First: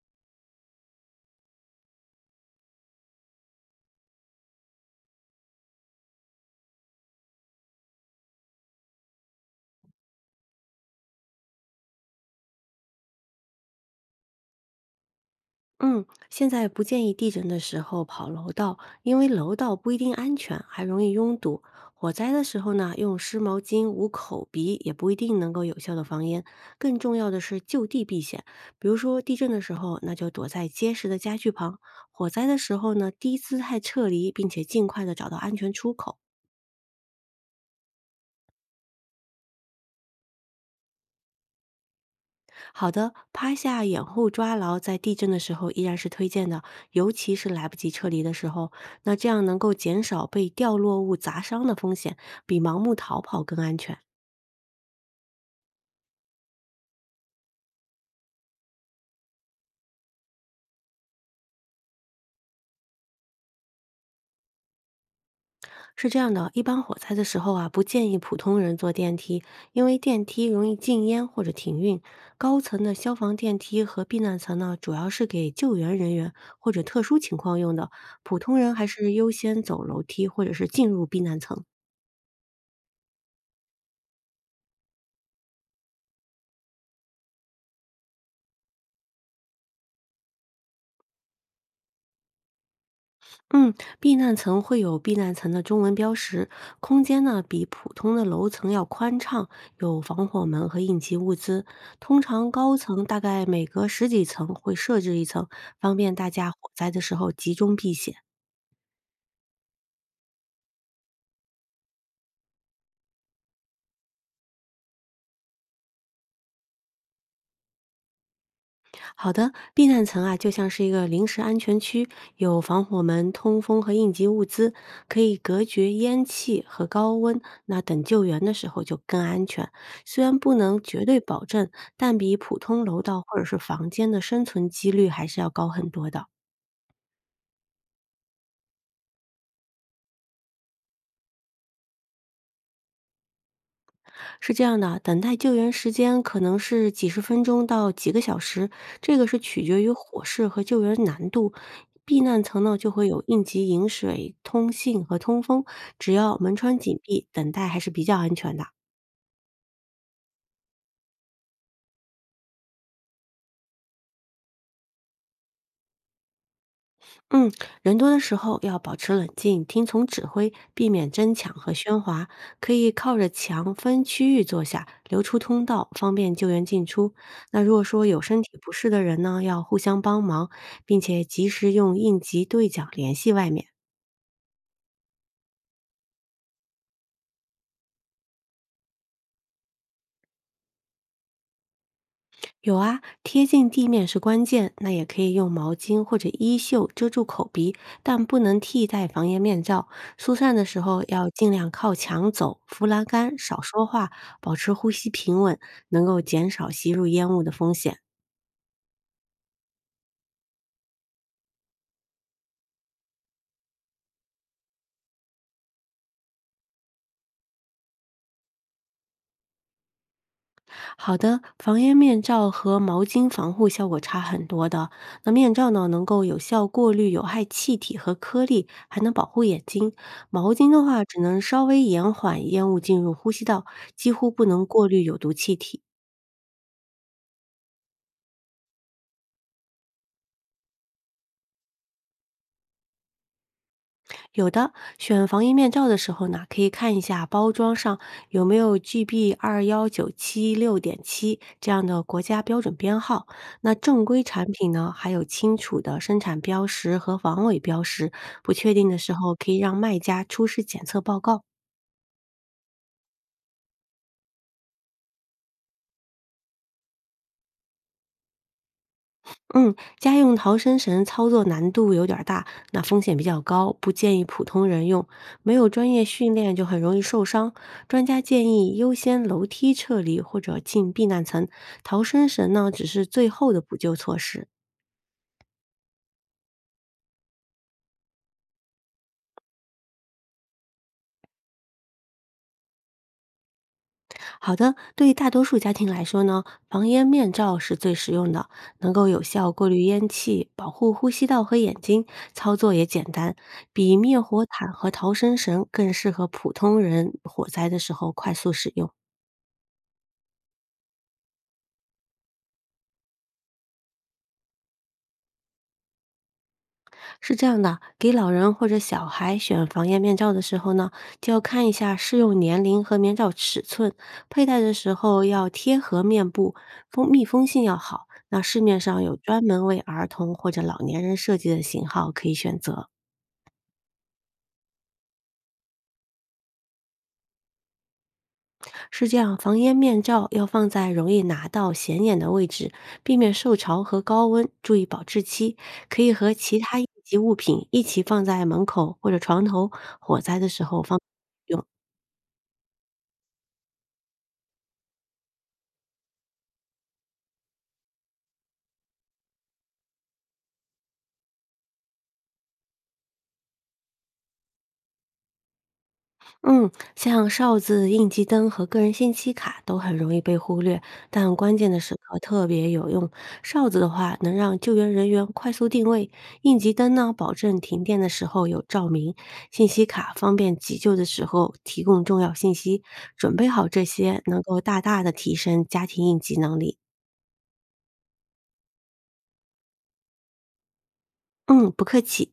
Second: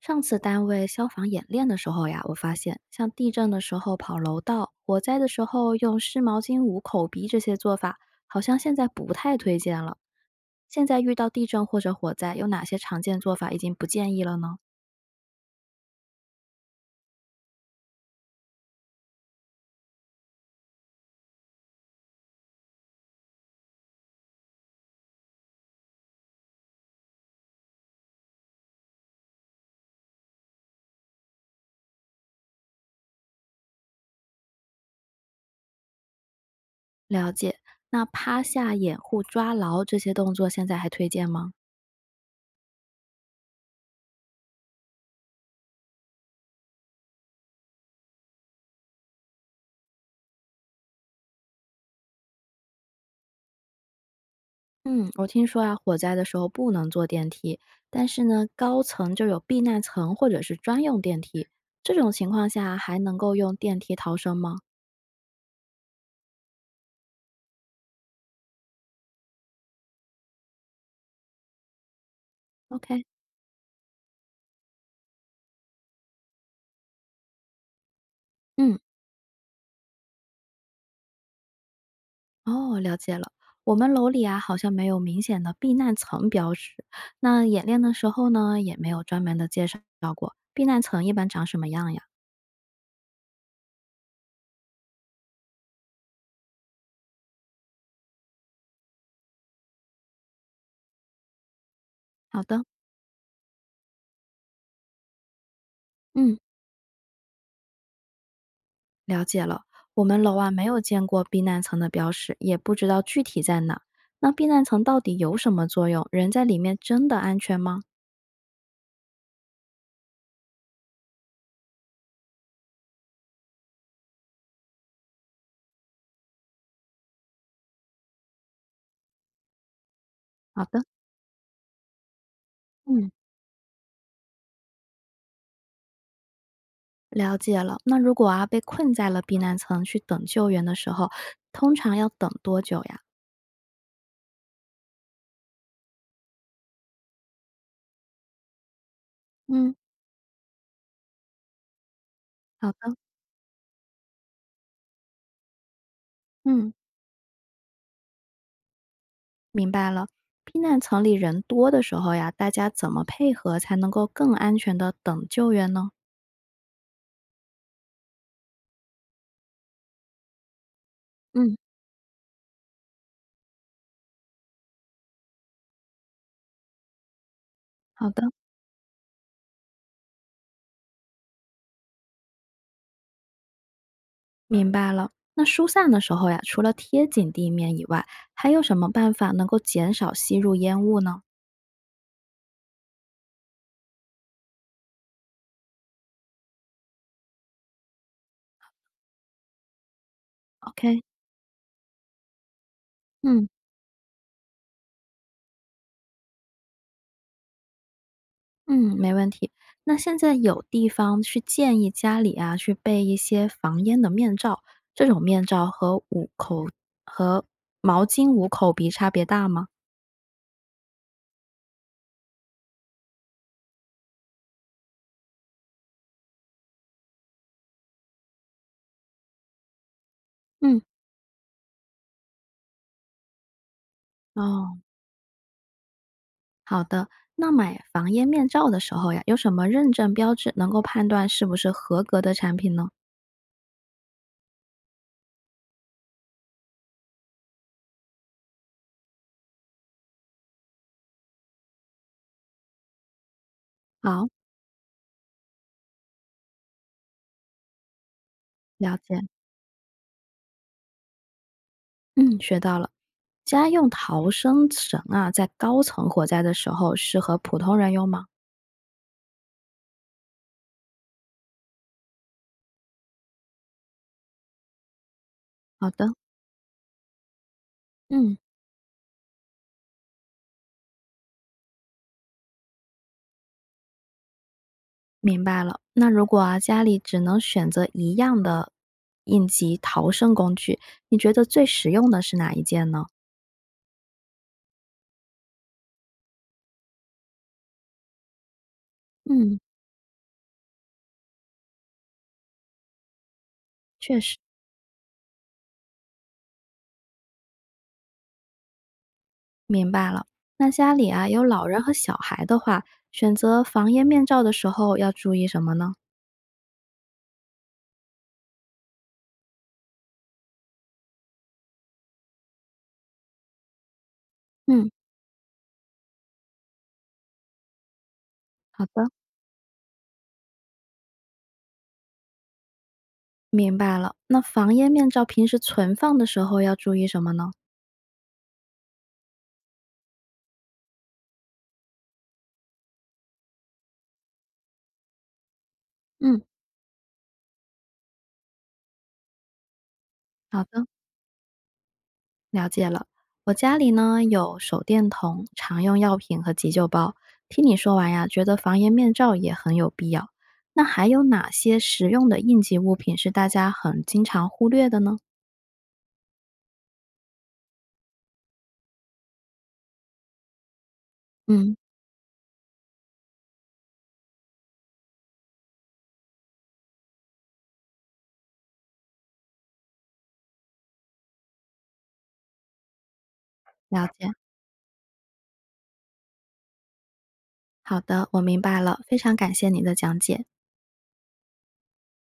上次单位消防演练的时候呀，我发现像地震的时候跑楼道，火灾的时候用湿毛巾捂口鼻这些做法，好像现在不太推荐了。现在遇到地震或者火灾，有哪些常见做法已经不建议了呢？嗯，现在不建议地震的时候跑楼道，因为楼道不一定安全，还容易拥堵。火灾的时候呢，用湿毛巾捂口鼻也不一定能够有效的防烟。更重要的是就地避险，比如说地震的时候，那就躲在结实的家具旁；火灾的时候呢，低姿态撤离，并且尽快的找到安全出口。了解。那趴下、掩护、抓牢这些动作，现在还推荐吗？好的，趴下、掩护、抓牢，在地震的时候依然是推荐的，尤其是来不及撤离的时候，那这样能够减少被掉落物砸伤的风险，比盲目逃跑更安全。嗯，我听说啊，火灾的时候不能坐电梯，但是呢，高层就有避难层或者是专用电梯，这种情况下还能够用电梯逃生吗是这样的，一般火灾的时候啊，不建议普通人坐电梯，因为电梯容易禁烟或者停运。高层的？OK，消防电梯和避难层呢，主要是给救援人员或者特殊情况用的，普通人嗯，还是优先走楼梯或者是进入避难层。哦，了解了。我们楼里啊，好像没有明显的避难层标识。那演练的时候呢，也没有专门的介绍过避难层一般长什么样呀？嗯，避难层会有避难层的中文标识，空间呢比普通的楼层要宽敞，有防火门和应急物资。通好常的，高层大概每隔十几层会设置一层，方便大嗯，家火灾的时候集中避险。了解了。我们楼啊，没有见过避难层的标识，也不知道具体在哪。那避难层到底有什么作用？人在里面真的安全吗？好的，避难层啊，就像是一个临时安全区，有防火门、通风和应急物资，可以隔绝烟气和高温。那等救援的时候就更安全。虽然不好能的，绝对保证，但比普通楼嗯，道或者是房间的生存几率还是要高很多的。了解了。那如果啊，被困在了避难层去等救援的时候，通常要等多久呀？是这样的啊，等待救援时间可能是几十分钟到几个小时，这个是取嗯，决于火势和救援难度。避难层好呢就的，会有应急饮水、通信和通风，只要门嗯。窗紧闭，等待还是比较安全的。明白了，避难层里人多的时候呀，大家怎么配合才能够更安全的等救援呢？嗯，人多的时候要保持冷静，听从指挥，避免争抢嗯，和喧哗。可以靠着墙分区域坐下，留出通道，方便救援进出。那如果说好有的，身体不适的人呢，要互相帮忙，并且及时用应急对讲联系外面。明白了。那疏散的时候呀，除了贴紧地面以外，还有什么办法能够减少吸入烟雾呢有啊，贴近地面是关键，那也可以用毛巾或者衣袖遮住口鼻，但不能替代防炎面罩。疏散的时？OK，候要尽量靠墙走，扶栏杆，嗯，少说话，保持呼吸平稳，能够减少吸入烟雾的风险。嗯，没问题。那现在有地方去建议家里啊去备一些防烟的面罩，这种面罩和捂口和毛巾捂口鼻差别大吗？好的，防烟面罩和毛巾防护效果差很多的。那面罩呢，能够有效过滤有害气体和颗粒，还能保护眼睛。毛巾嗯，的话，只能稍微延缓烟雾进入呼吸道，几乎不能哦，过滤有毒气体。好的，那买防烟面罩的时候呀，有什么认证标志能够判断是不是合格的产品呢？有的，选防疫面罩的时候呢，可以看一下包装上有没有 GB 21976.7这样的国家标准编号。那正规好，产品呢，还有清楚的生产标识和防伪标识，不确定了的时解，候可以让卖家出示检测报告。嗯，学到了。家用逃生绳啊，在高层火灾的时候适合普通人用吗？嗯，家用逃生绳操作难度有点儿大，那风险比较高，不建议普通人用。没有好专业的，训练就很容易受伤。专家嗯，建议优先楼梯撤离或者进避难层，逃生绳呢只是最后的补救措施。明白了。那如果啊，家里只能选择一样的应急逃生工具，你觉得最实用的是哪一件呢？好的，对于大多数家庭来说呢，防烟面罩是最实用的，能够有效嗯，过滤烟气，保护呼吸道和眼睛，操作也简单，比确灭实。火毯和逃生绳更适合普通人火灾的时候快速使用。明白了，那家里啊有老人和小孩的话，选择防烟面罩的时候要注意什么呢？是这样的，给老人或者小孩选防烟面罩的时候呢，就要看一下适用年龄和面罩尺寸，佩戴的嗯，时候要贴合面部，封密封性要好。那市面好上的，有专门为儿童或者老年人设计的型号可以选择。明白了。那防烟面罩平时存放的时候要注意什么呢？是这样，防烟面罩要放在容易拿到、显眼的位置，避免受潮和高温，注意保质期。可以和嗯，其他应急物品一起放在门口或者床头，火灾的好时候的，放。了解了。我家里呢有手电筒、常用药品和急救包。听你说完呀，觉得防烟面罩也很有必要。那还有哪些实用的应急物品是大家很经常忽略的呢？嗯，像哨子、应急灯和个人信息卡都很容易被忽略，但关键嗯，的时刻特别有用。哨子的话，能让救援人员快速定位；应急灯呢，保证停电的时候有照明；信息卡方便急救的时候提供重要信息。准备好这了些，解。能够大大的提升家庭应急能力。好的，我明白了，非常感谢你的讲解。嗯，不客气。